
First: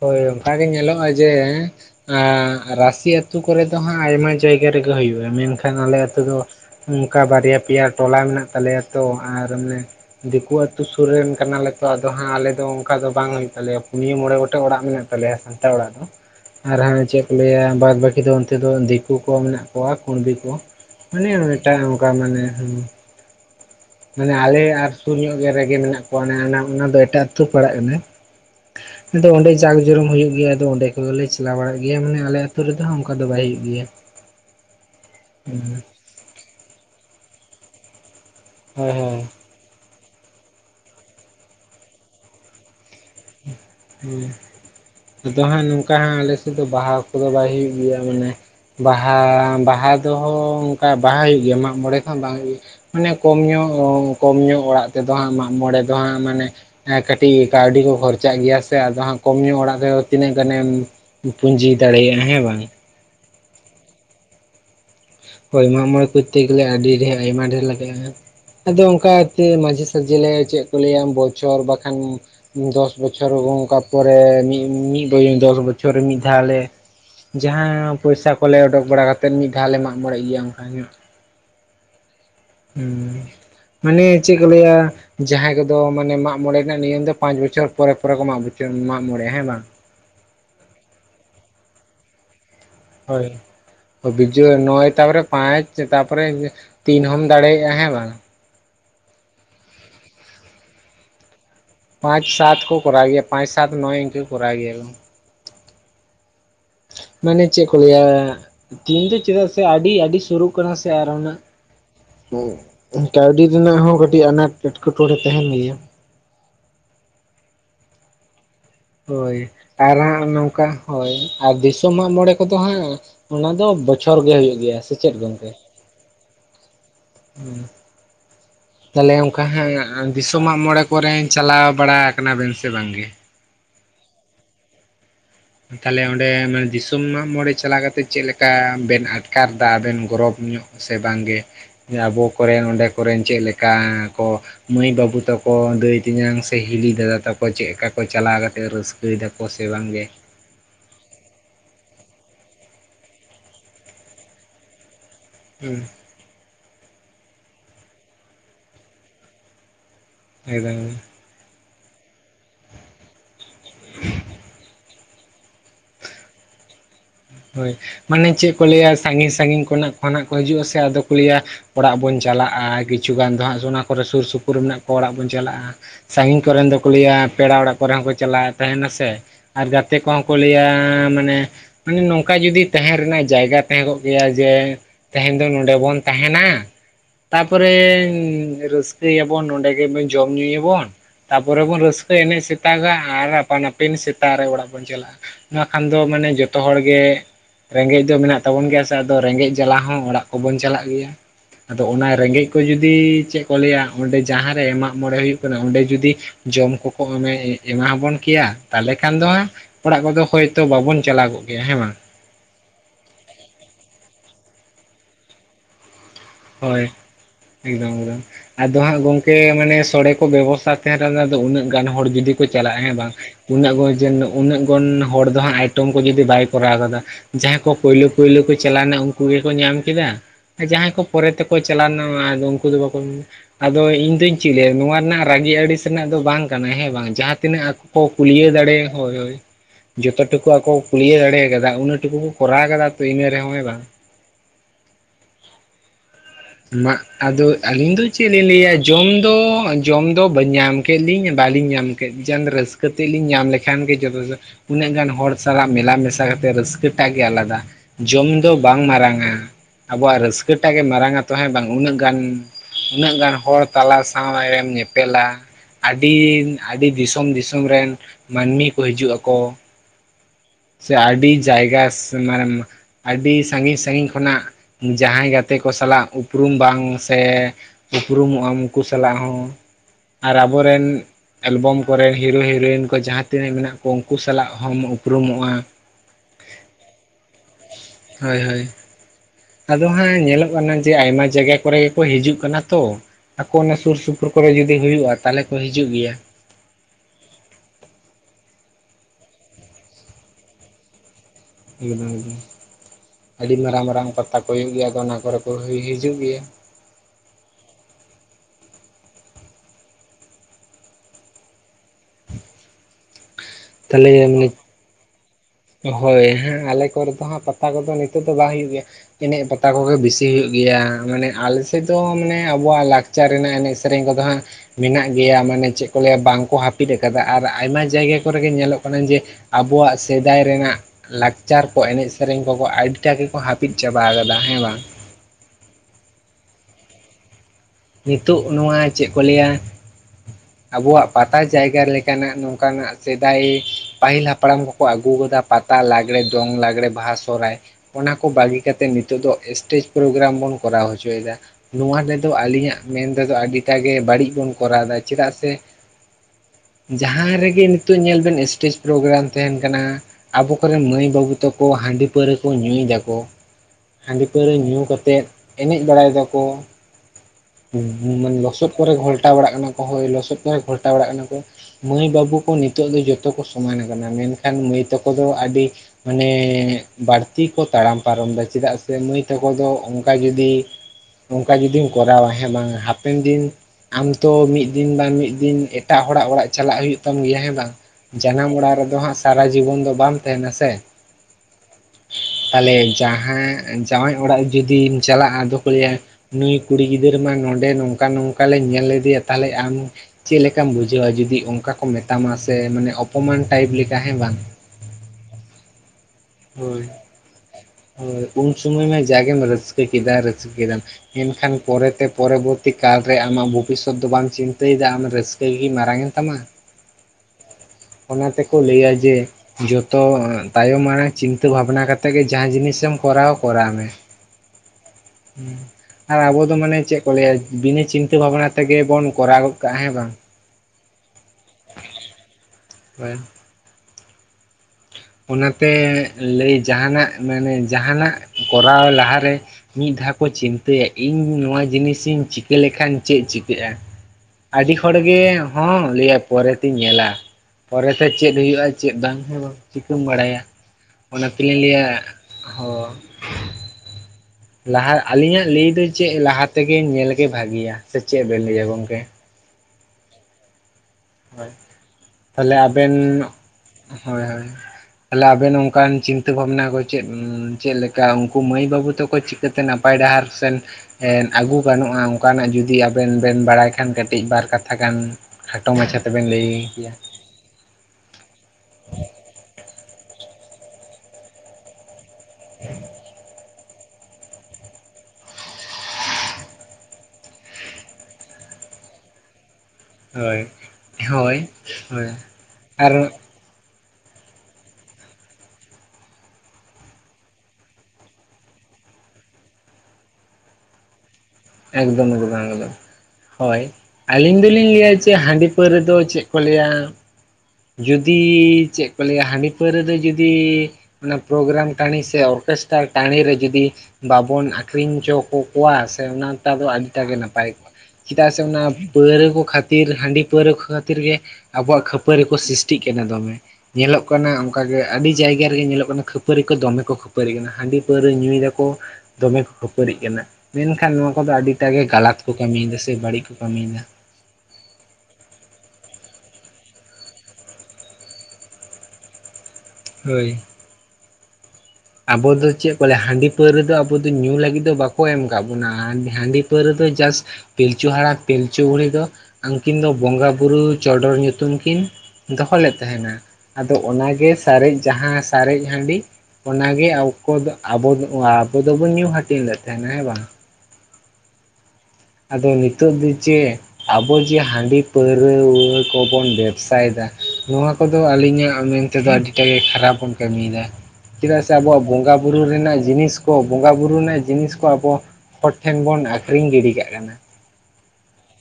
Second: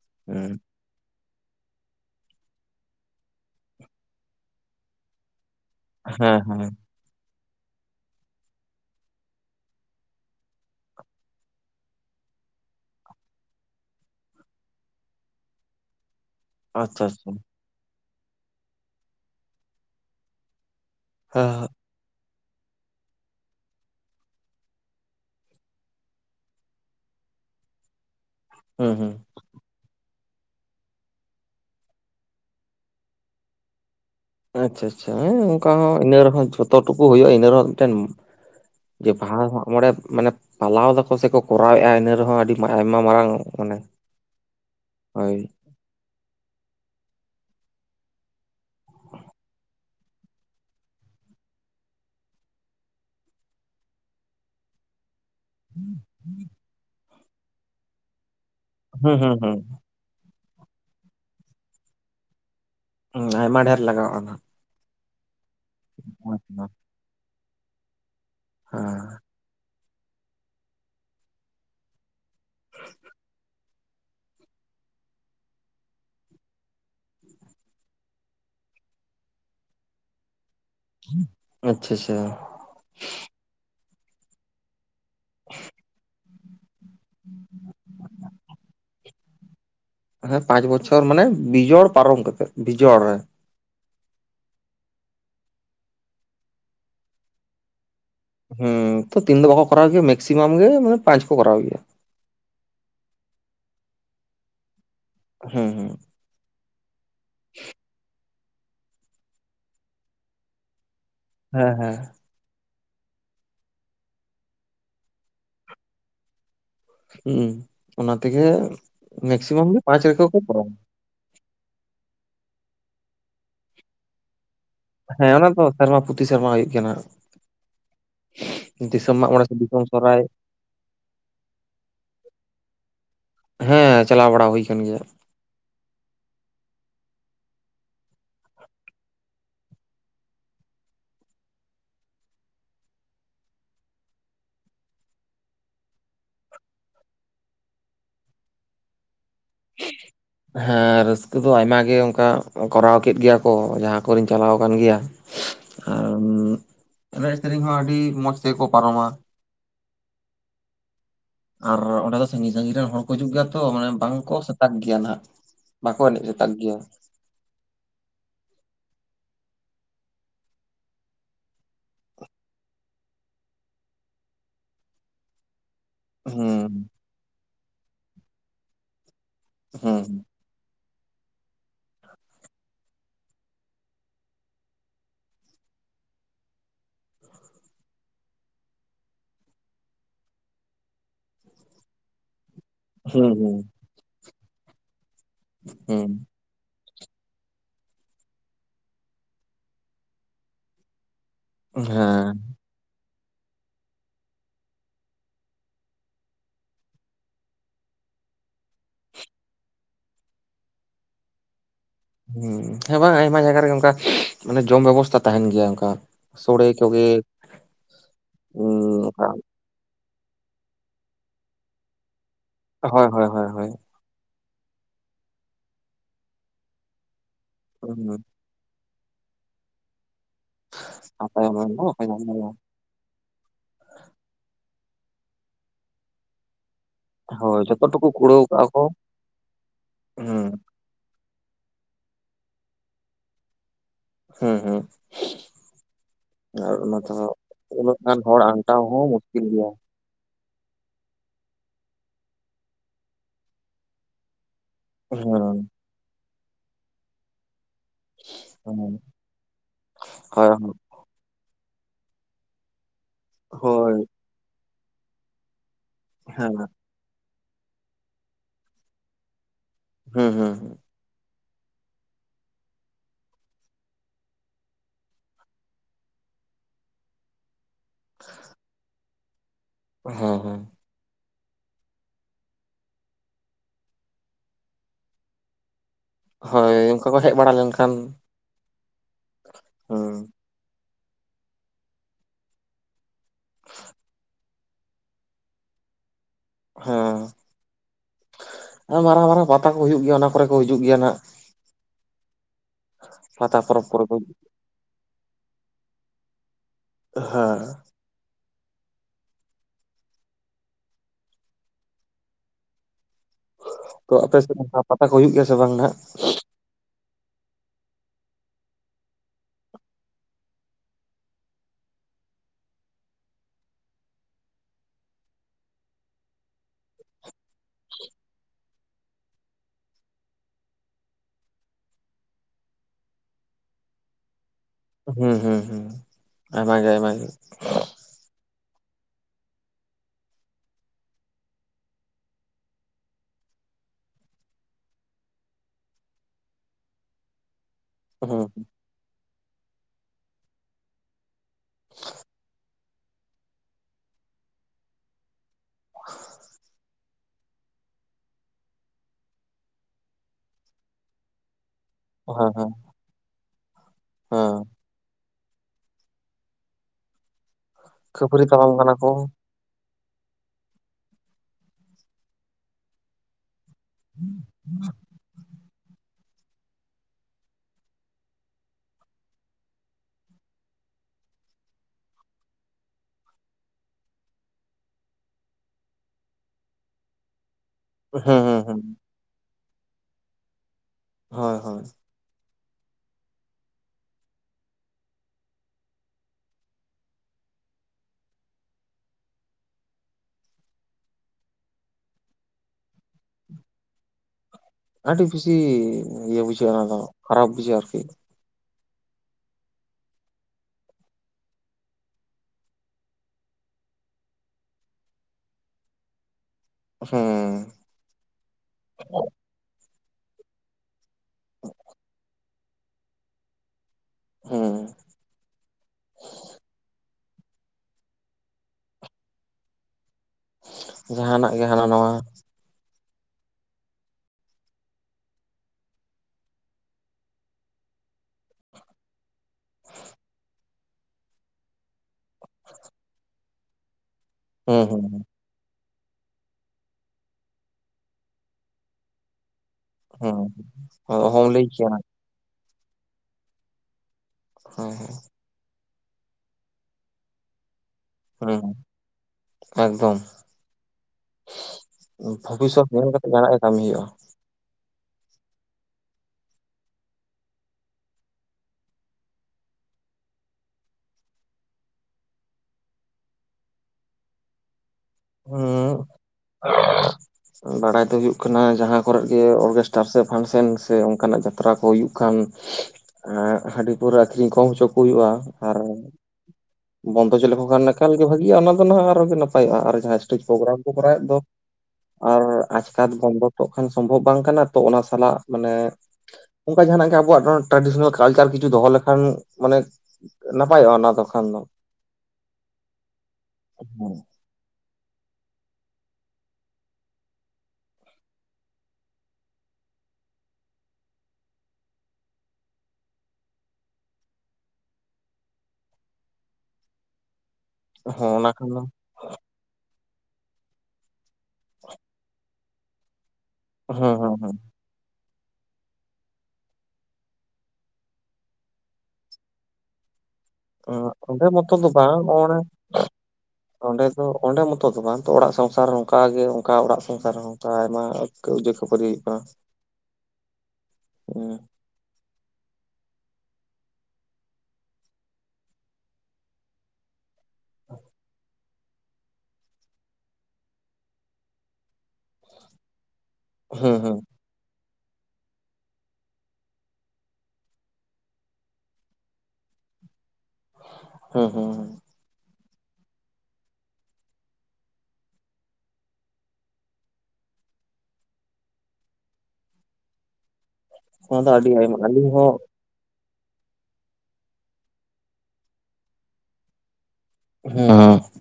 ᱦᱳᱭ ᱚᱱᱠᱟ ᱦᱮᱸ ᱜᱮ ᱧᱮᱞᱚᱜ-ᱟ, ᱡᱮ ᱨᱟᱥᱤ ᱟᱹᱛᱩ ᱠᱚᱨᱮ ᱫᱚ ᱦᱟᱸᱜ ᱟᱭᱢᱟ ᱡᱟᱭᱜᱟ ᱨᱮᱜᱮ ᱦᱩᱭᱩᱜ-ᱟ ᱢᱮᱱᱠᱷᱟᱱ ᱠᱷᱟᱱ ᱟᱞᱮ ᱟᱛᱩ ᱫᱚ ᱦᱮᱸ ᱦᱮᱸ ᱚᱱᱠᱟ ᱵᱟᱨᱭᱟ ᱯᱮᱭᱟ ᱴᱚᱞᱟ ᱢᱮᱱᱟᱜ ᱛᱟᱞᱮᱭᱟ ᱛᱚ ᱟᱨ ᱚᱱᱮ ᱫᱤᱠᱩ ᱟᱛᱩ ᱥᱩᱨ ᱨᱮᱱ ᱠᱟᱱᱟᱞᱮ ᱛᱚ ᱟᱫᱚ ᱦᱟᱸᱜ ᱟᱞᱮ ᱫᱚ ᱚᱱᱠᱟ ᱫᱚ ᱵᱟᱝ ᱦᱩᱭᱩᱜ ᱛᱟᱞᱮᱭᱟ ᱯᱩᱱᱭᱟᱹ ᱢᱚᱬᱮ ᱜᱚᱴᱮᱡ ᱚᱲᱟᱜ ᱢᱮᱱᱟᱜ ᱛᱟᱞᱮᱭᱟ ᱥᱟᱱᱛᱟᱲ ᱚᱲᱟᱜ ᱫᱚ ᱟᱨ ᱦᱚᱸ ᱟᱪᱪᱷᱟ ᱪᱮᱫ ᱟᱪᱪᱷᱟ ᱠᱚ ᱞᱟᱹᱭᱟ ᱵᱟᱫ ᱵᱟᱹᱠᱤ ᱫᱚ, ᱛᱮᱫᱚ ᱫᱤᱠᱩ ᱠᱚ ᱢᱮᱱᱟᱜ ᱠᱚᱣᱟ ᱠᱩᱬᱵᱤ ᱠᱚ ᱢᱟᱱᱮ ᱦᱮᱸ ᱮᱴᱟᱜ ᱚᱱᱠᱟ ᱢᱟᱱᱮ ᱢᱟᱱᱮ ᱟᱞᱮ ᱟᱨ ᱥᱩᱨ ᱧᱚᱜ ᱨᱮᱜᱮ ᱢᱮᱱᱟᱜ ᱠᱚᱣᱟ ᱚᱱᱮ ᱚᱱᱟ ᱚᱱᱟ ᱫᱚ ᱮᱴᱟᱜ ᱟᱹᱛᱩ ᱯᱟᱲᱟᱜ ᱠᱟᱱᱟ᱾ ᱦᱮᱸ ᱦᱮᱸ ᱟᱫᱚ ᱚᱸᱰᱮ ᱡᱟᱠ ᱡᱚᱨᱚᱢ ᱦᱩᱭᱩᱜ ᱜᱮᱭᱟ ᱟᱫᱚ ᱚᱸᱰᱮ ᱠᱚᱜᱮᱞᱮ ᱪᱟᱞᱟᱣ ᱵᱟᱲᱟᱜ ᱜᱮᱭᱟ, ᱢᱟᱱᱮ ᱟᱞᱮ ᱟᱛᱳ ᱨᱮᱫᱚ ᱦᱟᱸᱜ ᱚᱱᱠᱟ ᱫᱚ ᱵᱟᱭ ᱦᱩᱭᱩᱜ ᱜᱮᱭᱟ᱾ ᱟᱪᱪᱷᱟ ᱟᱪᱪᱷᱟ ᱦᱮᱸ ᱚᱱᱠᱟ ᱦᱩᱸ ᱦᱚᱸ ᱤᱱᱟᱹ ᱨᱮᱦᱚᱸ ᱡᱷᱚᱛᱚ ᱴᱩᱠᱩ ᱦᱩᱭᱩᱜ-ᱟ ᱤᱱᱟᱹ ᱨᱮᱦᱚᱸ ᱢᱤᱫᱴᱮᱱ [UNINTELLIGIBLE] ᱡᱮ ᱵᱟᱦᱟ ᱢᱟᱜ ᱢᱚᱬᱮ ᱢᱟᱱᱮ ᱯᱟᱞᱟᱣ ᱫᱟᱠᱚ ᱥᱮ ᱠᱚᱨᱟᱣ ᱮᱫ-ᱟ ᱤᱱᱟᱹ ᱨᱮᱦᱚᱸ ᱟᱹᱰᱤ ᱢᱟ ᱟᱭᱢᱟ ᱢᱟᱨᱟᱜ ᱦᱮᱸ ᱦᱳᱭ ᱟᱫᱚ ᱦᱟᱸᱜ ᱱᱚᱝᱠᱟ ᱦᱟᱸᱜ ᱟᱞᱮ ᱥᱮᱫ ᱥᱮᱫ ᱫᱚ ᱵᱟᱦᱟ ᱠᱚᱫᱚ ᱵᱟᱭ ᱦᱩᱭᱩᱜ ᱜᱮᱭᱟ ᱢᱟᱱᱮ ᱵᱟᱦᱟ ᱵᱟᱦᱟ ᱫᱚᱦᱚᱸ ᱚᱱᱠᱟ ᱵᱟᱦᱟ ᱦᱩᱭᱩᱜ ᱜᱮᱭᱟ ᱢᱟᱜ ᱢᱚᱬᱮ ᱠᱚᱦᱚᱸ ᱵᱟᱝ ᱦᱩᱭᱩᱜ ᱢᱟᱱᱮ ᱠᱚᱢ ᱧᱚᱜ ᱠᱚᱢ ᱧᱚᱜ ᱚᱲᱟᱜ ᱛᱮᱫᱚ ᱦᱟᱸᱜ ᱢᱟᱜ ᱢᱚᱬᱮ ᱫᱚ ᱦᱟᱸᱜ ᱢᱟᱱᱮ ᱮᱸᱜ ᱠᱟᱹᱴᱤᱡ ᱠᱟᱹᱣᱰᱤ ᱠᱚ ᱠᱷᱚᱨᱪᱟᱜ ᱜᱮᱭᱟ ᱥᱮ ᱟᱫᱚ ᱦᱩᱸ ᱦᱟᱸᱜ ᱦᱩᱸ ᱠᱚᱢ ᱦᱩᱸ ᱧᱚᱜ ᱚᱲᱟᱜ ᱨᱮᱦᱚ ᱛᱤᱱᱟᱹᱜ ᱜᱟᱱᱮᱢ ᱯᱩᱸᱡᱤ ᱫᱟᱲᱮᱭᱟᱜ-ᱟ ᱦᱮᱸ ᱵᱟᱝ ᱦᱩ ᱟᱭᱢᱟ ᱰᱷᱮᱨ ᱞᱟᱜᱟᱣᱚᱜ-ᱟ ᱱᱟᱦᱟᱜ ᱦᱳᱭ ᱢᱟᱜ ᱢᱚᱬᱮ ᱠᱚᱨᱛᱮ ᱦᱮᱸ ᱜᱮᱞᱮ ᱟᱹᱰᱤ ᱰᱷᱮᱨ ᱟᱭᱢᱟ ᱰᱷᱮᱨ ᱞᱟᱜᱟᱜ-ᱟ ᱦᱟᱸᱜ ᱟᱫᱚ ᱚᱱᱠᱟ ᱛᱮ ᱢᱟᱡᱷᱮ ᱥᱟᱡᱷᱮ ᱞᱮ ᱪᱮᱫ ᱠᱚ ᱞᱟᱹᱭᱟ ᱵᱚᱪᱷᱚᱨ ᱵᱟᱠᱷᱟᱱ ᱫᱚᱥ ᱵᱚᱪᱷᱚᱨ ᱚᱱᱠᱟ ᱯᱚᱨᱮ ᱢᱤᱫ ᱢᱤᱫ [UNINTELLIGIBLE] ᱫᱚᱥ ᱵᱚᱪᱷᱚᱨ ᱨᱮ ᱢᱤᱫ ᱫᱷᱟᱣ ᱞᱮ ᱡᱟᱦᱟᱸ ᱯᱚᱭᱥᱟ ᱠᱚᱞᱮ ᱚᱰᱚᱠ ᱵᱟᱲᱟ ᱠᱟᱛᱮᱫ ᱢᱤᱫ ᱫᱷᱟᱣ ᱞᱮ ᱢᱟᱜ ᱢᱚᱬᱮᱜ ᱜᱮᱭᱟ ᱚᱱᱠᱟ ᱧᱚᱸᱜ ᱟᱪᱪᱷᱟ ᱟᱪᱪᱷᱟ ᱦᱩᱸ ᱢᱟᱱᱮ ᱪᱮᱫ ᱠᱚ ᱞᱟᱹᱭᱟ ᱡᱟᱦᱟᱸᱭ ᱠᱚᱫᱚ ᱢᱟᱱᱮ ᱢᱟᱜ ᱢᱚᱬᱮ ᱨᱮᱱᱟᱜ ᱱᱤᱭᱚᱢ ᱫᱚ ᱯᱟᱸᱪ ᱵᱚᱪᱷᱚᱨ ᱯᱚᱨᱮ ᱯᱚᱨᱮ ᱠᱚ ᱢᱟᱜ ᱵᱚᱪᱚᱜ-ᱟ ᱢᱟᱜ ᱢᱚᱬᱮ ᱦᱮᱸ ᱵᱟᱝ ᱦᱮᱸ ᱯᱟᱸᱪ ᱵᱚᱪᱷᱚᱨ ᱢᱟᱱᱮ ᱵᱤᱡᱳᱲ ᱯᱟᱨᱚᱢ ᱠᱟᱛᱮᱫ ᱵᱤᱡᱚᱲ ᱨᱮ ᱦᱳᱭ ᱵᱤᱡᱚᱭ ᱱᱚᱭ ᱛᱟᱯᱚᱨᱮ ᱯᱟᱸᱪ ᱛᱟᱯᱚᱨᱮ ᱛᱤᱱ ᱦᱚᱢ ᱫᱟᱲᱮᱭᱟᱜ-ᱟ ᱦᱮᱸ ᱵᱟᱝ? ᱦᱩᱸ ᱛᱚ ᱛᱤᱱ ᱫᱚ ᱵᱟᱠᱚ ᱠᱚᱨᱟᱣ ᱜᱮᱭᱟ ᱢᱮᱠᱥᱤᱢᱟᱢ ᱜᱮ ᱢᱟᱱᱮ ᱯᱟᱸᱪ ᱠᱚ ᱠᱚᱨᱟᱣ ᱜᱮᱭᱟ ᱯᱟᱸᱪ ᱥᱟᱛ ᱠᱚ ᱠᱚᱨᱟᱣ ᱜᱮᱭᱟ ᱯᱟᱸᱪ ᱥᱟᱛ ᱱᱚᱭ ᱤᱱᱠᱟᱹ ᱠᱚ ᱠᱚᱨᱟᱣ ᱜᱮᱭᱟ ᱠᱚ ᱦᱩᱸᱻ ᱢᱟᱱᱮ ᱪᱮᱫ ᱠᱚ ᱞᱟᱹᱭᱟ ᱫᱤᱱ ᱫᱚ ᱪᱮᱫᱟᱜ ᱥᱮ ᱟᱹᱰᱤ ᱟᱹᱰᱤ ᱥᱩᱨᱩᱜ ᱠᱟᱱᱟ ᱥᱮ ᱟᱨ ᱚᱱᱟ ᱦᱮᱸ ᱦᱮᱸ [UNINTELLIGIBLE] ᱠᱟᱹᱣᱰᱤ ᱨᱮᱱᱟᱜ ᱦᱚᱸ ᱠᱟᱹᱴᱤᱡ ᱟᱱᱟᱴ ᱮᱴᱠᱮᱴᱚᱬᱮ ᱛᱟᱦᱮᱱ ᱜᱮᱭᱟ ᱦᱩᱸ ᱚᱱᱟ ᱛᱮᱜᱮ ᱦᱳᱭ ᱢᱮᱠᱥᱤᱢᱟᱢ ᱜᱮ ᱟᱨ ᱯᱟᱸᱪ ᱨᱮᱜᱮ ᱦᱟᱸᱜ ᱠᱚ ᱱᱚᱝᱠᱟ ᱯᱟᱨᱚᱢᱟ ᱦᱳᱭ ᱟᱨ ᱫᱤᱥᱚᱢ ᱢᱟᱜ ᱢᱚᱬᱮ ᱠᱚᱫᱚ ᱦᱟᱸᱜ ᱚᱱᱟ ᱫᱚ ᱵᱚᱪᱷᱚᱨ ᱜᱮ ᱦᱩᱭᱩᱜ ᱜᱮᱭᱟ ᱥᱮ ᱪᱮᱫ ᱦᱮᱸ ᱚᱱᱟ ᱫᱚ ᱥᱮᱨᱢᱟ ᱯᱩᱛᱤ ᱥᱮᱨᱢᱟ ᱦᱩᱭᱩᱜ ᱜᱮᱭᱟ ᱚᱱᱟ ᱦᱮᱸ ᱛᱟᱦᱚᱞᱮ ᱚᱱᱠᱟ ᱢᱚᱬᱮ ᱥᱮ ᱦᱟᱸᱜ ᱫᱤᱥᱚᱢ ᱥᱚᱦᱨᱟᱭ ᱫᱤᱥᱚᱢ ᱢᱟᱜ ᱢᱚᱬᱮ ᱠᱚᱨᱮ ᱪᱟᱞᱟᱣ ᱵᱟᱲᱟ ᱟᱠᱟᱱᱟ ᱵᱮᱱ ᱥᱮ ᱵᱟᱝ ᱜᱮ? ᱦᱮᱸ ᱪᱟᱞᱟᱣ ᱵᱟᱲᱟ ᱦᱩᱭ ᱠᱟᱱ ᱜᱮᱭᱟ ᱛᱟᱦᱚᱞᱮ ᱚᱸᱰᱮ ᱢᱟᱱᱮ ᱫᱤᱥᱚᱢ ᱢᱟᱜ ᱢᱚᱬᱮ ᱪᱟᱞᱟᱣ ᱠᱟᱛᱮ ᱪᱮᱫ ᱞᱮᱠᱟ ᱵᱮᱱ ᱟᱴᱠᱟᱨ ᱫᱟ ᱟᱵᱮᱱ ᱜᱚᱨᱚᱵᱽ ᱧᱚᱜ ᱥᱮ ᱵᱟᱝᱜᱮ ᱟᱵᱚ ᱠᱚᱨᱮᱱ ᱚᱸᱰᱮ ᱠᱚᱨᱮᱱ ᱪᱮᱫ ᱞᱮᱠᱟ ᱠᱚ ᱢᱟᱹᱭ ᱵᱟᱹᱵᱩ ᱛᱟᱠᱚ ᱫᱟᱹᱭ ᱛᱮᱧᱟᱝ ᱥᱮ ᱦᱤᱞᱤ ᱫᱟᱫᱟ ᱛᱟᱠᱚ ᱪᱮᱜᱠᱟ ᱠᱚ ᱪᱟᱞᱟᱣ ᱠᱟᱛᱮ ᱨᱟᱹᱥᱠᱟᱹ ᱼᱠᱟᱹᱭ ᱮᱫᱟᱠᱚ ᱥᱮ ᱵᱟᱝᱜᱮ? ᱦᱮᱸ ᱨᱟᱹᱥᱠᱟᱹ ᱫᱚ ᱟᱭᱢᱟ ᱜᱮ ᱚᱱᱠᱟ ᱠᱚᱨᱟᱣ ᱠᱮᱫ ᱜᱮᱭᱟ ᱠᱚ ᱡᱟᱦᱟᱸ ᱠᱚᱨᱮᱧ ᱪᱟᱞᱟᱣ ᱟᱠᱟᱱ ᱜᱮᱭᱟ ᱦᱩᱸ ᱟᱨ ᱮᱱᱮᱡ ᱥᱮᱨᱮᱧ ᱦᱚᱸ ᱟᱹᱰᱤ ᱢᱚᱸᱡᱽ ᱛᱮᱜᱮᱠᱚ ᱯᱟᱨᱚᱢᱟ ᱮᱠᱫᱚᱢ ᱟᱨ ᱚᱸᱰᱮ ᱫᱚ ᱥᱟᱺᱜᱤᱧ ᱥᱟᱺᱜᱤᱧ ᱨᱮᱱ ᱦᱚᱲ ᱠᱚ ᱦᱤᱡᱩᱜ ᱜᱮᱭᱟ ᱛᱚ ᱢᱟᱱᱮ ᱵᱟᱝᱠᱚ ᱥᱮᱛᱟᱜ ᱜᱮᱭᱟ ᱱᱟᱦᱟᱜ ᱵᱟᱠᱚ ᱮᱱᱮᱡ ᱥᱮᱛᱟᱜ ᱜᱮᱭᱟ ᱦᱳᱭ ᱢᱟᱱᱮ ᱪᱮᱫ ᱠᱚ ᱞᱟᱹᱭᱟ ᱥᱟᱺᱜᱤᱧ ᱥᱟᱺᱜᱤᱧ ᱠᱷᱚᱱᱟᱜ ᱠᱷᱚᱱᱟᱜ ᱠᱚ ᱦᱤᱡᱩᱜᱼᱟ ᱥᱮ ᱟᱫᱚ ᱠᱚ ᱞᱟᱹᱭᱟ ᱚᱲᱟᱜ ᱵᱚᱱ ᱪᱟᱞᱟᱜᱼᱟ ᱠᱤᱪᱷᱩ ᱜᱟᱱ ᱫᱚ ᱦᱟᱸᱜ ᱚᱱᱟ ᱠᱚᱨᱮ ᱥᱩᱨ ᱥᱩᱯᱩᱨ ᱢᱮᱱᱟᱜ ᱠᱚᱣᱟ ᱚᱲᱟᱜ ᱵᱚᱱ ᱪᱟᱞᱟᱜᱼᱟ ᱥᱟᱺᱜᱤᱧ ᱠᱚᱨᱮᱱ ᱦᱩᱸ ᱫᱚᱠᱚ ᱞᱟᱹᱭᱟ ᱯᱮᱲᱟ ᱚᱲᱟᱜ ᱠᱚᱨᱮ ᱦᱚᱸᱠᱚ ᱪᱟᱞᱟᱣ ᱛᱟᱦᱮᱱᱟ ᱥᱮ ᱟᱨ ᱜᱟᱛᱮ ᱦᱩᱸ ᱠᱚᱦᱚᱸ ᱠᱚ ᱞᱟᱹᱭᱟ ᱢᱟᱱᱮ ᱢᱟᱱᱮ ᱱᱚᱝᱠᱟ ᱡᱩᱫᱤ ᱛᱟᱦᱮᱸ ᱨᱮᱱᱟᱜ ᱡᱟᱭᱜᱟ ᱛᱟᱦᱮᱸ ᱠᱚᱜ ᱠᱮᱭᱟ ᱡᱮ ᱛᱮᱦᱮᱧ ᱫᱚ ᱱᱚᱰᱮ ᱵᱚᱱ ᱛᱟᱦᱮᱱᱟ ᱛᱟᱯᱚᱨᱮ ᱨᱟᱹᱥᱠᱟᱹᱭᱟᱵᱚᱱ ᱱᱚᱰᱮᱜᱮ ᱡᱚᱢ ᱧᱩᱭᱟᱵᱚᱱ ᱛᱯ ᱯᱚᱨᱮ ᱵᱚᱱ ᱨᱟᱹᱥᱠ ᱮᱱᱮᱡ ᱥᱮᱛᱟᱜᱟ ᱟᱨ ᱦᱩᱸ ᱦᱩᱸ ᱟᱯᱟᱱ ᱟᱹᱯᱤᱱ ᱥᱮᱛᱟᱜ ᱨᱮ ᱚᱲᱟᱜ ᱵᱚᱱ ᱪᱟᱞᱟᱜᱼᱟ ᱱᱚᱣᱟᱠᱷᱟᱱ ᱫᱚ ᱦᱩᱸ ᱢᱟᱱᱮ ᱡᱚᱛᱚ ᱡᱚᱛᱚ ᱦᱚᱲ ᱜᱮ ᱨᱮᱸᱜᱮᱡ ᱫᱚ ᱢᱮᱱᱟᱜ ᱛᱟᱵᱚᱱ ᱜᱮᱭᱟ ᱥᱮ ᱟᱫᱚ ᱨᱮᱸᱜᱮᱡ ᱡᱟᱞᱟ ᱦᱚᱸ ᱚᱲᱟᱜ ᱠᱚᱵᱚᱱ ᱪᱟᱞᱟᱜ ᱜᱮᱭᱟ ᱟᱫᱚ ᱚᱱᱟ ᱦᱮᱸ ᱨᱮᱸᱜᱮᱡ ᱠᱚ ᱡᱩᱫᱤ ᱪᱮᱫ ᱠᱚ ᱞᱟᱹᱭᱟ ᱚᱸᱰᱮ ᱡᱟᱦᱟᱸᱨᱮ ᱢᱟᱜ ᱢᱚᱬᱮ ᱦᱩᱭᱩᱜ ᱠᱟᱱᱟ ᱚᱸᱰᱮ ᱡᱩᱫᱤ ᱡᱚᱢ ᱠᱚᱠᱚᱮ ᱮᱢᱟᱣᱟᱵᱚᱱ ᱠᱮᱭᱟ ᱛᱟᱦᱞᱮ ᱠᱷᱟᱱ ᱫᱚ ᱦᱟᱸᱜ ᱚᱲᱟᱜ ᱠᱚᱫᱚ ᱦᱳᱭᱛᱳ ᱵᱟᱵᱚᱱ ᱪᱟᱞᱟᱣ ᱠᱚᱜ ᱜᱮᱮᱭᱟ ᱦᱮᱸ ᱵᱟᱝ ᱦᱮᱸ ᱦᱮᱸ ᱵᱟᱝ ᱟᱭᱢᱟ ᱡᱟᱭᱜᱟ ᱨᱮᱜᱮ ᱚᱱᱠᱟ ᱢᱟᱱᱮ ᱡᱚᱢ ᱵᱮᱵᱚᱥᱛᱛᱟ ᱛᱟᱦᱮᱱ ᱜᱮᱭᱟ ᱚᱱᱠᱟ ᱥᱚᱲᱮ ᱦᱳᱭ ᱠᱚᱜᱮ ᱮᱠᱫᱚᱢ ᱮᱠᱫᱚᱢ ᱟᱫᱚ ᱦᱟᱸᱜ ᱩᱸ ᱚᱱᱠᱟ ᱜᱚᱝᱠᱮ ᱢᱟᱱᱮ ᱥᱚᱲᱮ ᱠᱚ ᱵᱮᱵᱚᱥᱛᱟ ᱛᱟᱦᱮᱸ ᱞᱮᱫᱚ ᱩᱱᱟᱹᱜ ᱜᱟᱱ ᱦᱚᱲ ᱡᱩᱫᱤ ᱠᱚ ᱪᱟᱞᱟᱜᱼᱟ ᱦᱮᱸ ᱦᱳᱭ ᱵᱟᱝ ᱦᱳᱭ ᱦᱳᱭ ᱦᱳᱭ ᱩᱱᱟᱹᱜ ᱜ ᱡᱮᱱ ᱩᱱᱟᱹᱜ ᱜᱟᱱ ᱦᱚᱲ ᱫᱚ ᱦᱟᱸᱜ ᱟᱭᱴᱮᱢ ᱠᱚ ᱡᱩᱫᱤ ᱵᱟᱭ ᱠᱚᱨᱟᱣ ᱠᱟᱫᱟ ᱡᱟᱦᱟᱸᱭ ᱠᱚ ᱯᱳᱞᱳ ᱦᱩᱸ ᱯᱳᱞᱳ ᱠᱚ ᱪᱟᱞᱟᱣᱮᱱᱟ ᱩᱱᱠᱩ ᱩᱱᱠᱩ ᱜᱮᱠᱚ ᱧᱟᱢ ᱠᱮᱫᱟ ᱡᱟᱦᱟᱸᱭ ᱠᱚ ᱯᱚᱨᱮ ᱦᱟᱛᱟᱭ ᱛᱮᱠᱚ ᱮᱢᱟᱱ ᱫᱚ ᱵᱟᱠᱚ ᱧᱟᱢ ᱪᱟᱞᱟᱣᱱᱟ ᱟᱫᱚ ᱫᱟᱲᱮᱭᱟᱜᱼᱟ᱾ ᱩᱱᱠᱩ ᱫᱚᱠᱚ ᱵᱟᱠᱚ ᱢᱮᱱ [UNINTELLIGIBLE] ᱟᱫᱚ ᱤᱧ ᱫᱩᱧ ᱪᱮᱫᱹᱞᱟᱭ ᱟ ᱱᱚᱣᱟ ᱨᱮᱱᱟᱜ ᱨᱟᱹᱜᱤ ᱟᱹᱲᱤᱥ ᱨᱮᱱᱟᱜ ᱫᱚ ᱵᱟᱝ ᱠᱟᱱᱟ ᱦᱮᱸ ᱵᱟᱝ ᱡᱟᱦᱟᱸ ᱦᱳᱭ ᱛᱤᱱᱟᱹᱜ ᱟᱠᱚ ᱡᱚᱛᱚ ᱠᱚ ᱴᱩᱠᱩ ᱠᱩᱲᱟᱹᱣ ᱠᱩᱞᱤᱭᱟᱹᱟᱹ ᱠᱟᱜᱼᱟ ᱫᱟᱲᱮ ᱠᱚ ᱦᱟᱠᱳᱭᱟ ᱦᱳᱭ ᱡᱚᱛ ᱴᱩᱠᱩ ᱦᱩᱸ ᱟᱠᱚ ᱯᱩᱞᱤᱭᱟᱹ ᱫᱟᱲᱮ ᱠᱟᱫᱟ ᱩᱱᱟᱹ ᱴᱩᱠᱩ ᱠᱚᱨᱟᱣ ᱠᱟᱫᱟ ᱛᱚ ᱤᱱᱟᱹ ᱨᱮ ᱦᱚᱸᱚᱸᱭ ᱵᱟᱝ ᱦᱩ ᱦᱩ ᱢᱟ ᱟᱫᱚ ᱟᱹᱞᱤᱧ ᱩᱱᱟᱹᱜ ᱫᱚ ᱜᱟᱱ ᱪᱮᱫ ᱦᱚᱲ ᱞᱤᱧ ᱞᱟᱹᱭᱟ ᱟᱱᱴᱟᱣ ᱦᱚᱸ ᱡᱚᱢ ᱫᱚ ᱢᱩᱥᱠᱤᱞ ᱜᱮᱭᱟ ᱡᱚᱢ ᱫᱚ ᱧᱟᱢ ᱠᱮᱫ ᱞᱤᱧ ᱵᱟᱹᱞᱤᱧ ᱧᱟᱢ ᱠᱮᱫ ᱡᱟ ᱨᱟᱹᱥᱠᱟᱹ ᱛᱮ ᱞᱤᱧ ᱧᱟᱢ ᱞᱮᱠᱷᱟᱱ ᱜᱮ ᱡᱚᱛᱚ ᱫᱚ ᱩᱱᱟᱹᱜ ᱜᱟᱱ ᱦᱚᱲ ᱦᱩᱸ ᱥᱟᱞᱟᱜ ᱢᱮᱞᱟ ᱢᱮᱥᱟ ᱠᱟᱛᱮ ᱨᱟᱹᱥᱠᱟᱹᱴᱟᱜ ᱜᱮ ᱟᱞᱟᱫᱟ ᱡᱚᱢ ᱫᱚ ᱵᱟᱝ ᱦᱩᱸ ᱢᱟᱨᱟᱝᱟ ᱟᱵᱚᱣᱟᱜ ᱦᱳᱭ ᱨᱟᱹᱥᱠᱟᱹᱴᱟᱜ ᱜᱮ ᱢᱟᱨᱟᱝᱼᱟ ᱛᱚ ᱦᱮᱸ ᱵᱟᱝ ᱩᱱᱟᱹᱜ ᱜᱟᱱ ᱩᱱᱟᱹᱜ ᱜᱟᱱ ᱦᱚᱲ ᱦᱳᱭ ᱛᱟᱞᱟ ᱥᱟᱶ ᱨᱮᱢ ᱧᱮᱯᱮᱞᱟ ᱟᱹᱰᱤ ᱦᱮᱸ ᱟᱹᱰᱤ ᱫᱤᱥᱚᱢ ᱫᱤᱥᱚᱢ ᱨᱮᱱ ᱢᱟᱹᱱᱢᱤ ᱠᱚ ᱦᱤᱡᱩᱜ ᱟᱠᱚ ᱦᱩᱸ ᱦᱩᱸ ᱦᱩᱹ ᱥᱮ ᱟᱹᱰᱤ ᱡᱟᱭᱜᱟ ᱢᱟᱱᱮ ᱟᱹᱰᱤ ᱥᱟᱺᱜᱤᱧ ᱥᱟᱺᱜᱤᱧ ᱠᱷᱚᱱᱟᱜ ᱡᱟᱦᱟᱸᱭ ᱜᱟᱛᱮ ᱠᱚ ᱥᱟᱞᱟᱜ ᱩᱯᱨᱩᱢ ᱵᱟᱝ ᱥᱮ ᱩᱯᱨᱩᱢᱚᱜᱼᱟ ᱩᱱᱠᱩ ᱥᱟᱞᱟᱜ ᱦᱚᱸ ᱦᱮᱸ ᱟᱨ ᱦᱮᱸ ᱟᱵᱚᱨᱮᱱ ᱨᱮᱱ ᱮᱞᱵᱟᱢ ᱠᱚᱨᱮᱱ ᱦᱤᱨᱳ ᱦᱤᱨᱳᱭᱤᱱ ᱠᱚ ᱡᱟᱦᱟᱸ ᱛᱤᱱᱟᱹᱜ ᱢᱮᱱᱟᱜ ᱠᱚ ᱩᱱᱠᱩ ᱥᱟᱞᱟᱜ ᱦᱚᱢ ᱩᱯᱨᱩᱢᱚᱜᱼᱟ ᱦᱳᱭ ᱚᱱᱠᱟ ᱠᱚ ᱦᱮᱡ ᱵᱟᱲᱟ ᱞᱮᱱᱠᱷᱟᱱ ᱦᱳᱭ ᱦᱳᱭ ᱟᱫᱚ ᱦᱩᱸ ᱦᱟᱸᱜ ᱧᱮᱞᱚᱜ ᱠᱟᱱᱟ ᱡᱮ ᱟᱭᱢᱟ ᱡᱟᱭᱜᱟ ᱠᱚᱨᱮ ᱜᱮᱠᱚ ᱦᱤᱡᱩᱜ ᱠᱟᱱᱟ ᱛᱚ ᱟᱠᱚ ᱚᱱᱟ ᱥᱩᱨ ᱥᱩᱯᱩᱨ ᱠᱚᱨᱮ ᱡᱩᱫᱤ ᱦᱩᱭᱩᱜᱼᱟ ᱛᱟᱦᱚᱞᱮ ᱠᱚ ᱦᱤᱡᱩᱜ ᱜᱮᱭᱟ ᱦᱮᱸ ᱟᱨ ᱢᱟᱨᱟᱝ ᱢᱟᱨᱟᱝ ᱯᱟᱛᱟ ᱠᱚ ᱦᱩᱭᱩᱜ ᱜᱮᱭᱟ ᱚᱱᱟ ᱠᱚᱨᱮ ᱠᱚ ᱦᱤᱡᱩᱜ ᱜᱮᱭᱟ ᱱᱟᱜ [UNINTELLIGIBLE] ᱟᱹᱰᱤ ᱯᱟᱛᱟ ᱯᱚᱨᱚᱵᱽ ᱢᱟᱨᱟᱝ ᱠᱚᱨᱮ ᱢᱟᱨᱟᱝ ᱯᱟᱛᱟ ᱠᱚ ᱦ ᱦᱩᱭᱩᱜ ᱜᱮᱭᱟ ᱟᱫᱚ ᱚᱱᱟ ᱠᱚᱨᱮ ᱠᱚ ᱦᱩᱭ ᱦᱤᱡᱩᱜ ᱜᱮᱭᱟ ᱦᱮᱸ ᱛᱚ ᱛᱟᱦᱚᱞᱮ ᱟᱯᱮ ᱢᱟᱱᱮ ᱥᱮᱫ ᱯᱟᱛᱟ ᱠᱚ ᱦᱩᱭᱩᱜ ᱜᱮᱭᱟ ᱥᱮ ᱵᱟᱝ ᱱᱟᱜ ᱦᱳᱭ ᱦᱮᱸ ᱟᱞᱮ ᱠᱚᱨᱮ ᱫᱚ ᱦᱟᱸᱜ ᱯᱟᱛᱟᱷᱟ ᱠᱚᱫᱚ ᱱᱤᱛᱳᱜ ᱫᱚ ᱵᱟᱝ ᱦᱩᱭᱩᱜ ᱜᱮᱭᱟ ᱮᱱᱮᱡ ᱯᱟᱛᱟ ᱠᱚᱜᱮ ᱵᱮᱥᱤ ᱦᱩᱭᱩᱜ ᱜᱮᱭᱟ ᱢᱟᱱᱮ ᱟᱞ ᱥᱮᱫ ᱫᱚ ᱢᱟᱱᱮ ᱟᱵᱚᱣᱟᱜ ᱞᱟᱠ ᱪᱟᱨ ᱨᱮᱱᱟᱜ ᱮᱱᱮᱡ ᱥᱮᱨᱮᱧ ᱠᱚᱫᱚ ᱦᱟᱸᱜ ᱢᱮᱱᱟᱜ ᱜᱮᱭᱟ ᱢᱟᱱᱮ ᱪᱮᱫ ᱠᱚ ᱞᱟᱹᱭᱟ ᱵᱟᱝᱠᱚ ᱦᱟᱹᱯᱤᱫ ᱠᱟᱫᱟ ᱟᱨ ᱟᱭᱢᱟ ᱡᱟᱭᱜᱟ ᱠᱚᱨᱮᱜᱮ ᱧᱮᱞᱚᱜ ᱠᱟᱱᱟ ᱡᱮ ᱟᱵᱚᱣᱟᱜ ᱥᱮ ᱥᱮᱫᱟᱭ ᱨᱮᱱᱟᱜ ᱞᱟᱠᱪᱟᱨ ᱠᱚ ᱮᱱᱮᱡ ᱥᱮᱨᱮᱧ ᱠᱚᱠᱚ ᱟᱹᱰᱤᱴᱟ ᱜᱮᱠᱚ ᱦᱟᱹᱯᱤᱫ ᱪᱟᱵᱟ ᱟᱠᱟᱫᱟ ᱦᱮᱸ ᱵᱟᱝ ᱦᱩᱸ ᱦᱩᱸ ᱦᱩᱸ ᱟᱭᱢᱟ ᱜᱮ ᱟᱭᱢᱟ ᱜᱮ ᱱᱤᱛᱚᱜ ᱱᱚᱣᱟ ᱪᱮᱫ ᱠᱚ ᱞᱟᱹᱭᱟ ᱟᱵᱚᱣᱟᱜ ᱯᱟᱛᱟ ᱡᱟᱭᱜᱟ ᱞᱮᱠᱟᱱᱟᱜ ᱱᱚᱝᱠᱟᱱᱟᱜ ᱥᱮᱫᱟᱭ ᱯᱟᱹᱦᱤᱞ ᱦᱟᱯᱲᱟᱢ ᱠᱚ ᱟᱹᱜᱩ ᱠᱟᱫᱟ ᱯᱟᱛᱟ ᱞᱟᱜᱽᱲᱮ ᱫᱚᱝ ᱞᱟᱜᱽᱲᱮ ᱵᱟᱦᱟ ᱥᱚᱦᱦᱟᱭ ᱚᱱᱟ ᱠᱚ ᱦᱩᱸ ᱵᱟᱹᱜᱤ ᱠᱟ ᱠᱟᱛᱮᱤᱛᱚᱜ ᱱᱤᱛᱚᱜ ᱫᱚ ᱥᱴᱮᱮᱡ ᱯᱨᱳᱜᱨᱟᱢ ᱵᱚᱱ ᱠᱚᱨᱟᱣ ᱦᱚᱪᱚᱭᱮᱫᱟ ᱱᱚᱣᱟ ᱨᱮᱫᱚ ᱟᱹᱞᱤᱧᱟᱜ ᱢᱮᱱ ᱛᱮᱫᱚ ᱟᱹᱰᱤᱴᱟᱜᱮ ᱵᱟᱹᱲᱤᱡ ᱵᱚᱱ ᱠᱚᱨᱟᱣᱫᱟ ᱪᱮᱫᱟᱜ ᱥᱮ ᱡᱟᱦᱟᱸ ᱨᱮᱜᱮ ᱱᱤᱛᱚᱜ ᱧᱮᱞ ᱵᱮᱱ ᱥᱥᱴᱮᱡᱽ ᱯᱨᱳᱜᱨᱟᱢ ᱛᱟᱦᱮᱱ ᱠᱟᱱᱟ ᱟᱵᱚ ᱠᱚᱨᱮᱱ ᱢᱟᱹᱭ ᱵᱟᱹᱵᱩ ᱛᱟᱠᱚ ᱦᱟᱺᱰᱤ ᱦᱟᱺ ᱯ ᱯᱟᱟᱹᱣᱨᱟᱹ ᱠᱚ ᱦᱮᱸ ᱦᱮᱸ ᱧᱩᱭᱮᱫᱫᱟᱠᱚ ᱦᱟᱺᱰᱤ ᱯᱟᱹᱣᱨᱟᱹ ᱦᱮᱸ ᱧᱩ ᱠᱟᱛᱮᱫ ᱮᱱᱮᱡ ᱵᱟᱲᱟᱭ ᱫᱟᱠᱚ, ᱢᱟᱱᱮ ᱠᱷᱟᱹᱯᱟᱹᱨᱤ ᱞᱚᱥᱚᱫ ᱛᱟᱯᱟᱢ ᱠᱚᱨᱮ ᱠᱟᱱᱟ ᱠᱚ ᱜᱷᱚᱞᱴᱟᱣ ᱵᱟᱲᱟᱜ ᱠᱟᱱᱟ ᱦᱚᱭ ᱞᱚᱥᱚᱫ ᱠᱚᱨᱮ ᱜᱷᱚᱞᱴᱟᱣ ᱵᱟᱲᱟᱜ ᱠᱟᱱᱟ ᱠᱚ ᱢᱟᱹᱭ ᱵᱟᱹᱵᱩ ᱠᱚ ᱱᱤᱛᱚᱜ ᱫᱚ ᱡᱚᱛᱚ ᱠᱚ ᱥᱚᱢᱟᱱ ᱟᱠᱟᱱᱟ ᱢᱮᱱᱠᱷᱟᱱ ᱢᱟᱹᱭ ᱛᱟᱠᱚ ᱫᱚ ᱟᱹᱰᱤ ᱢᱟᱱᱮ ᱵᱟᱹᱲᱛᱤ ᱠᱚ ᱛᱟᱲᱟᱢ ᱯᱟᱨᱚᱢ ᱫᱟ ᱪᱮᱫᱟᱜ ᱥᱮ ᱢᱟᱹᱭ ᱛᱟᱠᱚ ᱫᱚ ᱚᱱᱠᱟ ᱡᱩᱫᱤ ᱚᱱᱠᱟ ᱡᱩᱫᱤᱢ ᱠᱚᱨᱟᱣᱟ ᱦᱮᱸ ᱵᱟᱝᱟ ᱦᱟᱯᱮᱱ ᱫᱤᱱ ᱟᱢ ᱛᱚ ᱢᱤᱫ ᱢᱤᱫ ᱫᱤᱱ ᱵᱟᱝ ᱢᱤᱫ ᱫᱤᱱ ᱮᱴᱟᱜ ᱦᱚᱲᱟᱜ ᱚᱲᱟᱜ ᱪᱟᱞᱟᱜ ᱦᱩᱭᱩᱜ ᱛᱟᱢ ᱜᱮᱭᱟ ᱦᱮᱸ ᱵᱟᱝ ᱦᱩᱸ ᱡᱟᱱᱟᱢ ᱦᱩᱸ ᱚᱲᱟᱜ ᱦᱩᱸ ᱨᱮᱫᱚ ᱦᱟᱸᱜ ᱥᱟᱨᱟ ᱡᱤᱵᱚᱱ ᱫᱚ ᱵᱟᱢ ᱛᱟᱦᱮᱱᱟ ᱥᱮ ᱦᱳᱭ ᱦᱳᱭ ᱛᱟᱦᱚᱞᱮ ᱡᱟᱦᱟᱸ ᱡᱟᱶᱟᱭ ᱚᱲᱟᱜ ᱡᱩᱫᱤᱢ ᱪᱟᱞᱟᱜᱼᱟ ᱟᱫᱚ ᱠᱚ ᱞᱟᱹᱭᱟ ᱱᱩᱭ ᱠᱩᱲᱤ ᱜᱤᱫᱟᱹᱨ ᱢᱟ ᱱᱚᱰᱮ ᱱᱚᱝᱠᱟ ᱱᱚᱝᱠᱟ ᱞᱮ ᱧᱮᱞ ᱞᱮᱫᱮᱭᱟ ᱛᱟᱦᱞᱮ ᱟᱢ ᱪᱮᱫ ᱞᱮᱠᱟᱢ ᱵᱩᱡᱷᱟᱹᱣᱟ ᱡᱚᱫᱤ ᱚᱱᱠᱟ ᱠᱚ ᱢᱮᱛᱟᱢᱟ ᱥᱮ ᱢᱟᱱᱮ ᱚᱯᱚᱢᱟᱱ ᱴᱟᱭᱤᱯ ᱞᱮᱠᱟ ᱦᱮᱸ ᱵᱟᱝ ᱟᱹᱰᱤ ᱵᱤᱥᱤ ᱤᱭᱟᱹ ᱵᱩᱡᱷᱟᱹᱜᱣᱟᱼᱟ ᱚᱱᱟ ᱦᱳᱭ ᱫᱚ ᱠᱷᱟᱨᱟᱯ ᱵᱩᱡᱷᱟᱹᱜᱼᱟ ᱟᱨᱠᱤ ᱦᱳᱭ ᱩᱱ ᱥᱚᱢᱚᱭ ᱢᱟ ᱡᱟᱜᱮ ᱨᱟᱹᱥᱠᱟᱹ ᱠᱮᱫᱟ ᱨᱟᱹᱥᱠᱟᱹ ᱠᱮᱫᱟᱢ ᱢᱮᱱᱠᱷᱟᱱ ᱯᱚᱨᱮᱛᱮ ᱯᱚᱨᱚᱵᱚᱨᱛᱤ ᱠᱟᱞᱨᱮ ᱟᱢᱟᱜ ᱵᱷᱚᱵᱤᱥᱥᱚᱛ ᱫᱚ ᱵᱟᱢ ᱪᱤᱱᱛᱟᱹᱭᱮᱫᱟ ᱟᱢ ᱨᱟᱹᱥ ᱡᱜᱮ ᱢᱟᱨᱟᱝᱮᱱ ᱛᱟᱢᱟ ᱦᱮᱸ ᱚᱱᱟ ᱛᱮᱠᱚ ᱞᱟᱹᱭᱟ ᱡᱮ ᱡᱚᱛᱚ ᱛᱟᱭᱚᱢ ᱢᱟᱲᱟᱝ ᱪᱤᱱᱛᱟᱹ ᱵᱷᱟᱵᱱᱟ ᱠᱟᱛᱮᱫ ᱜᱮ ᱡᱟᱦᱟᱸ ᱡᱤᱱᱤᱥ ᱮᱢ ᱠᱚᱨᱟᱣᱟ ᱠᱚᱨᱟᱣ ᱢᱮ ᱦᱩᱸ [INAUDIBLE] ᱟᱨ ᱟᱵᱚ ᱫᱚ ᱢᱟᱱᱮ ᱪᱮᱫ ᱠᱚ ᱞᱟᱹᱭᱟ ᱵᱤᱱᱟᱹ ᱪᱤᱱᱛᱟᱹ ᱵᱷᱟᱵᱱᱟ ᱛᱮᱜᱮ ᱵᱚᱱ ᱠᱚᱨᱟᱣ ᱜᱚᱫ ᱠᱟᱜᱼᱟ ᱦᱮᱸ ᱵᱟᱝ ᱡᱟᱦᱟᱱᱟᱜ ᱜᱮ ᱦᱟᱱᱟ ᱱᱚᱣᱟ ᱦᱳᱭ ᱚᱱᱟᱛᱮ ᱞᱟᱹᱭ ᱡᱟᱦᱟᱱᱟᱜ ᱢᱟᱱᱮ ᱡᱟᱦᱟᱱᱟᱜ ᱠᱚᱨᱟᱣ ᱞᱟᱦᱟᱨᱮ ᱢᱤᱫ ᱫᱷᱟᱣ ᱠᱚ ᱪᱤᱱᱛᱟᱹᱭᱟ ᱤᱧ ᱱᱚᱣᱟ ᱡᱤᱱᱤᱥ ᱤᱧ ᱪᱤᱠᱟᱹ ᱞᱮᱠᱷᱟᱱ ᱪᱮᱫ ᱪᱤᱠᱟᱹᱜᱼᱟ ᱟᱹᱰᱤ ᱦᱩᱸ ᱦᱚᱲ ᱦᱩᱸ ᱜᱮ ᱦᱚᱸ ᱞᱟᱹᱭ ᱯᱚᱨᱮᱛᱧ ᱧᱮᱞᱟ ᱯᱚᱨᱮᱛᱮ ᱪᱮᱫ ᱦᱩᱭᱩᱜᱼᱟ ᱪᱮᱫ ᱵᱟᱝ ᱦᱮᱸ ᱵᱟᱝ ᱪᱤᱠᱟᱹᱢ ᱵᱟᱲᱟᱭᱟ ᱦᱩᱸ ᱚᱱᱟ ᱚᱦᱚᱢ ᱛᱮᱞᱤᱧ ᱞᱟᱹᱭ ᱠᱮᱭᱟ ᱞᱟᱹᱭᱟ ᱦᱚᱸ ᱦᱮᱸ ᱞᱟᱦᱟ ᱟᱞᱤᱧᱟᱜ ᱞᱟᱹᱭ ᱫᱚ ᱪᱮᱫ ᱞᱟᱦᱟ ᱛᱮᱜᱮ ᱧᱮᱞᱜᱮ ᱵᱷᱟᱜᱮᱤᱭᱟ ᱥᱮ ᱪᱮᱫ ᱵᱮᱱ ᱞᱟᱹᱭᱟ ᱦᱮᱸ ᱜᱚᱝᱠᱮ ᱮᱠᱫᱚᱢ ᱦᱳᱭ ᱛᱟᱦᱞᱮ ᱵᱷᱚᱵᱤᱥᱥᱚᱛ ᱟᱵᱮᱱ, ᱧᱮᱞ ᱠᱟᱛᱮ ᱡᱟᱦᱟᱱᱟᱜ ᱜᱮ ᱠᱟᱹᱢᱤ ᱦᱩᱭᱩᱜᱼᱟ ᱦᱳᱭ ᱦᱳᱭ ᱛᱟᱦᱚᱞᱮ ᱟᱵᱮᱱ ᱚᱝᱠᱟᱱ ᱪᱤᱱᱛᱟᱹ ᱵᱷᱟᱵᱱᱟ ᱠᱚ ᱪᱮᱫ ᱪᱮᱫ ᱞᱮᱠᱟ ᱩᱱᱠᱩ ᱢᱟᱹᱭ ᱵᱟᱹᱵᱩ ᱛᱟᱠᱚ ᱡᱟᱛᱮ ᱱᱟᱯᱟᱭ ᱰᱟᱦᱟᱨ ᱥᱮᱱ ᱟᱹᱜᱩ ᱜᱟᱱᱚᱜᱼᱟ ᱚᱱᱠᱟᱱᱟᱜ ᱡᱩᱫᱤ ᱟᱵᱮᱱ ᱵᱮᱱ ᱵᱟᱲᱟᱭ ᱠᱷᱟᱱ ᱠᱟᱹᱴᱤᱡ ᱵᱟᱨ ᱠᱟᱛᱷᱟ ᱜᱟᱱ ᱠᱷᱟᱴᱚ ᱢᱟᱪᱷᱟ ᱦᱩᱸ ᱛᱮᱵᱮᱱ ᱞᱟᱹᱭ ᱠᱮᱭᱟ ᱵᱟᱲᱟᱭ ᱫᱚ ᱦᱩᱭᱩᱜ ᱠᱟᱱᱟ ᱡᱟᱦᱟᱸ ᱠᱚᱨᱮᱫ ᱜᱮ ᱚᱨᱠᱮᱥᱴᱟᱨ ᱥᱮ ᱯᱷᱟᱱᱥᱮᱱ ᱥᱮ ᱚᱱᱠᱟᱱᱟᱜ ᱡᱟ ᱛᱨᱟ ᱠᱚ ᱦᱩᱭᱩᱜ ᱠᱷᱟᱱ ᱮ ᱦᱟᱺᱰᱤ ᱯᱟᱹᱣᱨᱟᱹ ᱟᱹᱠᱷᱨᱤᱧ ᱠᱚ ᱦᱚᱪᱚ ᱠᱚ ᱦᱩᱭᱩᱜᱼᱟ ᱟᱨ ᱵᱚᱱᱫᱚ ᱦᱚᱪᱚ ᱞᱮᱠᱚ ᱠᱷᱟᱱ ᱮᱠᱟᱞ ᱜᱮ ᱵᱷᱟᱜᱤᱼᱟ ᱚᱱᱟ ᱫᱚ ᱱᱟᱦᱟᱜ ᱟᱨᱚ ᱜᱮ ᱱᱟᱯᱟᱭᱚᱜᱼᱟ ᱟᱨ ᱡᱟᱸᱦᱟ ᱥᱴᱮᱡᱽ ᱦᱳᱭ ᱯᱨᱳᱜᱨᱟᱢ ᱠᱚ ᱠᱚᱨᱟᱣᱮᱫ ᱫᱚ ᱦᱳᱭ ᱦᱳᱭ ᱟᱨ ᱟᱪᱠᱟ ᱫᱚ ᱵᱚᱱᱫᱚ ᱛᱚ ᱠᱷᱟᱱ ᱥᱚᱢᱵᱷᱚᱵ ᱵᱟᱝ ᱠᱟᱱᱟ ᱛᱚ ᱚᱱᱟ ᱥᱟᱞᱟᱜ ᱢᱟᱱᱮ ᱚᱱᱠᱟ ᱡᱟᱦᱟᱱᱟᱜ ᱜᱮ ᱟᱵᱚᱣᱟᱜ ᱴᱨᱟᱰᱤᱥᱚᱱᱟᱞ ᱠᱟᱞᱪᱟᱨ ᱠᱤᱪᱷᱩ ᱫᱚᱦᱚ ᱞᱮᱠᱷᱟᱱ ᱢᱟᱱᱮ ᱱᱟᱯᱟᱭᱚᱜᱼᱟ ᱚᱱᱟ ᱫᱚ ᱠᱷᱟᱱ ᱫᱚ ᱮᱠᱫᱚᱢ ᱮᱠᱫᱚᱢ ᱮᱠᱫᱚᱢ ᱦᱳᱭ ᱟᱹᱞᱤᱧ ᱫᱚᱞᱤᱧ ᱞᱟᱹᱭᱟ ᱡᱮ ᱦᱟᱺᱰᱤ ᱯᱟᱹᱣᱨᱟᱹ ᱫᱚ ᱪᱮᱫ ᱠᱚ ᱞᱟᱹᱭᱟ ᱡᱩᱫᱤ ᱪᱮᱫ ᱠᱚ ᱞᱟᱹᱭᱟ ᱦᱟᱺᱰᱤ ᱯᱟᱹᱣᱨᱟᱹ ᱫᱚ ᱡᱩᱫᱤ ᱚᱱᱟ ᱯᱨᱳᱜᱨᱟᱢ ᱴᱟᱺᱰᱤ ᱥᱮ ᱚᱨᱠᱮᱥᱴᱟᱨ ᱴᱟᱺᱰᱤ ᱨᱮ ᱡᱩᱫᱤ ᱵᱟᱵᱚᱱ ᱟᱠᱷᱨᱤᱧ ᱦᱟᱪᱚ ᱠᱚ ᱠᱚᱠᱚᱣᱟ ᱥᱮ ᱚᱱᱟ ᱴᱟᱜ ᱫᱚ ᱟᱹᱰᱤᱴᱟᱜ ᱜᱮ ᱱᱟᱯᱟᱭ ᱠᱚᱜᱼᱟ ᱦᱮᱸ ᱪᱮᱫᱟᱜ ᱥᱮ ᱠᱷᱟᱱ ᱚᱱᱟ ᱫᱚ ᱯᱟᱹᱣᱨᱟᱹ ᱠᱚ ᱠᱷᱟᱹᱛᱤᱨ ᱦᱟᱺᱰᱤ ᱯᱟᱹᱣᱨᱟᱹ ᱠᱚ ᱠᱷᱟᱹᱛᱤᱨ ᱜᱮ ᱟᱵᱚᱣᱟᱜ ᱠᱷᱟᱹᱯᱟᱹ ᱯᱟᱹᱨᱤ ᱠᱚ ᱥᱨᱤᱥᱴᱤᱜ ᱠᱟᱱᱟ ᱫᱚᱢᱮ ᱧᱮᱞᱚᱜ ᱦᱮᱸ ᱠᱟᱱᱟ ᱦᱮᱸ ᱦᱮᱸ ᱚᱱᱠᱟ ᱜᱮ ᱟᱹᱰᱤ ᱡᱟᱭᱜᱟ ᱨᱮᱜᱮ ᱧᱮᱞᱚᱜ ᱠᱟᱱᱟ ᱠᱷᱟᱹᱯᱟᱹᱨᱤ ᱠᱚ ᱫᱚᱢᱮ ᱠᱚ ᱠᱷᱟᱹᱯᱟᱹᱨᱤᱜ ᱠᱟᱱᱟ ᱦᱟᱺᱰᱤ ᱯᱟᱹᱣᱨᱟᱹ ᱧᱩᱭ ᱫᱟᱠᱚ ᱫᱚᱢᱮ ᱠᱚ ᱠᱷᱟᱹᱯᱟᱹᱨᱤᱜ ᱠᱟᱱᱟ ᱢᱮᱱᱠᱷᱟᱱ ᱱᱚᱣᱟ ᱠᱚᱫᱚ ᱚᱸᱰᱮ ᱟᱹᱰᱤᱴᱟᱜ ᱢᱚᱛᱚ ᱜᱮ ᱫᱚ ᱜᱟᱞᱟᱛ ᱵᱟᱝ ᱠᱚ ᱠᱟᱹᱢᱤᱭᱮᱫᱟ ᱥᱮ ᱵᱟᱹᱲᱤᱡ ᱠᱚ ᱠᱟᱹᱢᱤᱭᱮᱫᱟ ᱟᱫᱚ ᱚᱸᱰᱮ ᱢᱚᱛᱚ ᱫᱚ ᱵᱟᱝ ᱛᱚ ᱚᱲᱟᱜ ᱥᱚᱝᱥᱟᱨ ᱨᱮ ᱦᱚᱸ ᱚᱝᱠᱟ ᱜᱮ ᱚᱝᱠᱟ ᱚᱲᱟᱜ ᱥᱚᱝᱥᱟᱨ ᱨᱮ ᱚᱝᱠᱟ ᱟᱭᱢᱟ ᱠᱟᱹᱣᱡᱟᱹ ᱠᱷᱟᱹᱯᱟᱹᱨᱤ ᱦᱩᱭᱩᱜ ᱠᱟᱱᱟ [INAUDIBLE] ᱦᱳᱭ ᱩᱸ ᱟᱵᱚ ᱫᱚ ᱪᱮᱫ ᱵᱚᱞᱮ ᱦᱟᱺᱰᱤ ᱯᱟᱹᱣᱨᱟᱹ ᱫᱚ ᱟᱵᱚ ᱧᱩ ᱞᱟᱹᱜᱤᱫ ᱫᱚ ᱵᱟᱠᱚ ᱮᱢ ᱠᱟᱫ ᱵᱚᱱᱟ ᱦᱟᱺᱰᱤ ᱯᱟᱹᱣᱨᱟᱹ ᱫᱚ ᱡᱟᱥᱴ ᱯᱤᱞᱪᱩ ᱦᱟᱲᱟᱢ ᱯᱤᱞᱪᱩ ᱵᱩᱲᱦᱤ ᱫᱚ ᱩᱱᱠᱤᱱ ᱫᱚ ᱵᱚᱸᱜᱟᱼᱵᱩᱨᱩ ᱪᱚᱰᱚᱨ ᱧᱩᱛᱩᱢ ᱠᱤᱱ ᱫᱚᱦᱚ ᱞᱮᱫ ᱛᱟᱦᱮᱱᱟ ᱟᱫᱚ ᱦᱩᱸ ᱦᱩᱸ ᱚᱱᱟᱜᱮ ᱥᱟᱨᱮᱡ ᱡᱟᱦᱟᱸ ᱥᱟᱨᱮᱡ ᱦᱟᱺᱰᱤ ᱚᱱᱟᱜᱮ ᱟᱵᱚ ᱫᱚ ᱟᱵᱚ ᱫᱚ ᱟᱵᱚ ᱫᱚᱵᱚᱱ ᱧᱩ ᱦᱟᱹᱴᱤᱧ ᱞᱮᱫ ᱛᱟᱦᱮᱸᱱᱟ ᱦᱮᱸ ᱵᱟᱝ ᱦᱩᱸ ᱦᱩᱸ ᱦᱩᱸ ᱟᱫᱚ ᱱᱤᱛᱳ ᱫᱚ ᱪᱮᱫ ᱟᱵᱚ ᱡᱮ ᱦᱟᱺᱰᱤ ᱯᱟᱹᱣᱨᱟᱹ ᱠᱚᱵᱚᱱ ᱵᱮᱵᱽᱥᱟ ᱭᱮᱫᱟ ᱱᱚᱣᱟ ᱠᱚᱫᱚ ᱟᱹᱞᱤᱧᱟᱜ ᱢᱮᱱ ᱛᱮᱫᱚ ᱟᱹᱰᱤᱴᱟᱜ ᱜᱮ ᱠᱷᱟᱨᱟᱯ ᱵᱚᱱ ᱠᱟᱹᱢᱤᱭᱫᱟ ᱚᱱᱟ ᱪᱮᱫᱟᱜ ᱥᱮ ᱫᱚ ᱟᱹᱰᱤ ᱟᱵᱚᱣᱟᱜ ᱟᱭᱢᱟ ᱵᱚᱸᱜᱟ ᱟᱹᱞᱤᱧ ᱵᱩᱨᱩ ᱦᱚᱸ ᱨᱮᱱᱟᱜ ᱡᱤᱱᱤᱥ ᱠᱚ ᱵᱚᱸᱜᱟ ᱵᱩᱨᱩ ᱨᱮᱱᱟᱜ ᱡᱤᱱᱤᱥ ᱠᱚ ᱟᱵᱚ ᱦᱚᱲ ᱴᱷᱮᱱ ᱵᱚᱱ ᱟᱠᱷᱨᱤᱧ ᱜᱤᱰᱤ ᱠᱟᱜ ᱠᱟᱱᱟ [UNINTELLIGIBLE]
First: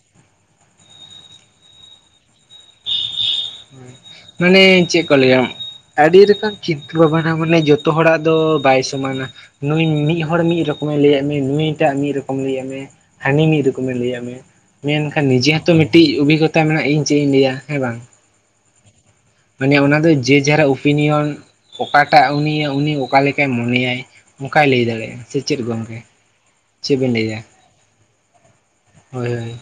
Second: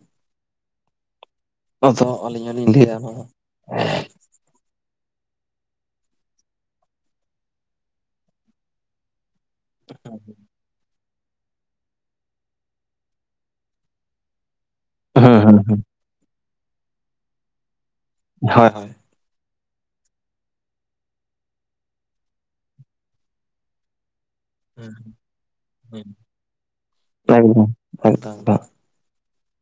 ᱟᱫᱚ ᱟᱹᱞᱤᱧ ᱦᱚᱸᱞᱤᱧ ᱞᱟᱹᱭᱟ ᱱᱚᱣᱟ ᱢᱟᱱᱮ ᱪᱮᱫ ᱠᱚ ᱞᱟᱹᱭᱟ ᱟᱹᱰᱤ ᱨᱚᱠᱚᱢ ᱪᱤᱱᱛᱟᱹ ᱵᱷᱟᱵᱱᱟ ᱢᱟᱱᱮ ᱡᱚᱛᱚ ᱦᱚᱲᱟᱜ ᱫᱚ ᱵᱟᱭ ᱥᱚᱢᱟᱱᱟ ᱱᱩᱭ ᱢᱤᱫ ᱦᱚᱲ ᱢᱤᱫ ᱨᱚᱠᱚ ᱠᱚᱢᱮ ᱞᱟᱹᱭᱟᱫ ᱢᱮᱭᱟ ᱱᱩᱭ ᱴᱟᱜ ᱢᱤᱫ ᱨᱚᱠᱚᱢᱮ ᱞᱟᱹᱭᱟᱜ ᱢᱮᱭᱟ ᱦᱟᱹᱱᱤ ᱢᱤᱫ ᱨᱚᱠᱚᱢᱮ ᱞᱟᱹᱭ ᱟᱫ ᱢᱮᱭᱟ ᱢᱮᱱᱠᱷᱟᱱ ᱦᱩᱸ ᱱᱤᱡᱮ ᱦᱩᱸ ᱦᱚᱸᱛᱚ ᱢᱤᱴᱤᱡ ᱚᱵᱷᱤᱜᱚᱛᱟ ᱢᱮᱱᱟᱜᱼᱟ ᱤᱧ ᱪᱮ ᱤᱧ ᱞᱟᱹᱭᱟ ᱦᱮᱸ ᱵᱟᱝ [UNINTELLIGIBLE] ᱢᱟᱱᱮ ᱚᱱᱟ ᱫᱚ ᱡᱮ ᱡᱟᱨᱟᱜ ᱳᱯᱤᱱᱤᱭᱚᱱ ᱚᱠᱟᱴᱟᱜ ᱩᱱᱤ ᱩᱱᱤ ᱚᱠᱟ ᱞᱮᱠᱟᱭ ᱢᱚᱱᱮᱭᱟᱭ ᱚᱝᱠᱟᱭ ᱞᱟᱹᱭ ᱦᱩᱸ ᱫᱟᱲᱮᱭᱟᱜᱼᱟ ᱥᱮ ᱪᱮᱫ ᱜᱚᱝᱠᱮ ᱦᱩᱸ ᱪᱮᱫ ᱵᱮᱤᱱ ᱞᱟᱹᱭᱫᱟ ᱮᱠᱫᱚᱢ ᱮᱠᱫᱚᱢ ᱦᱳᱭ ᱦᱳᱭ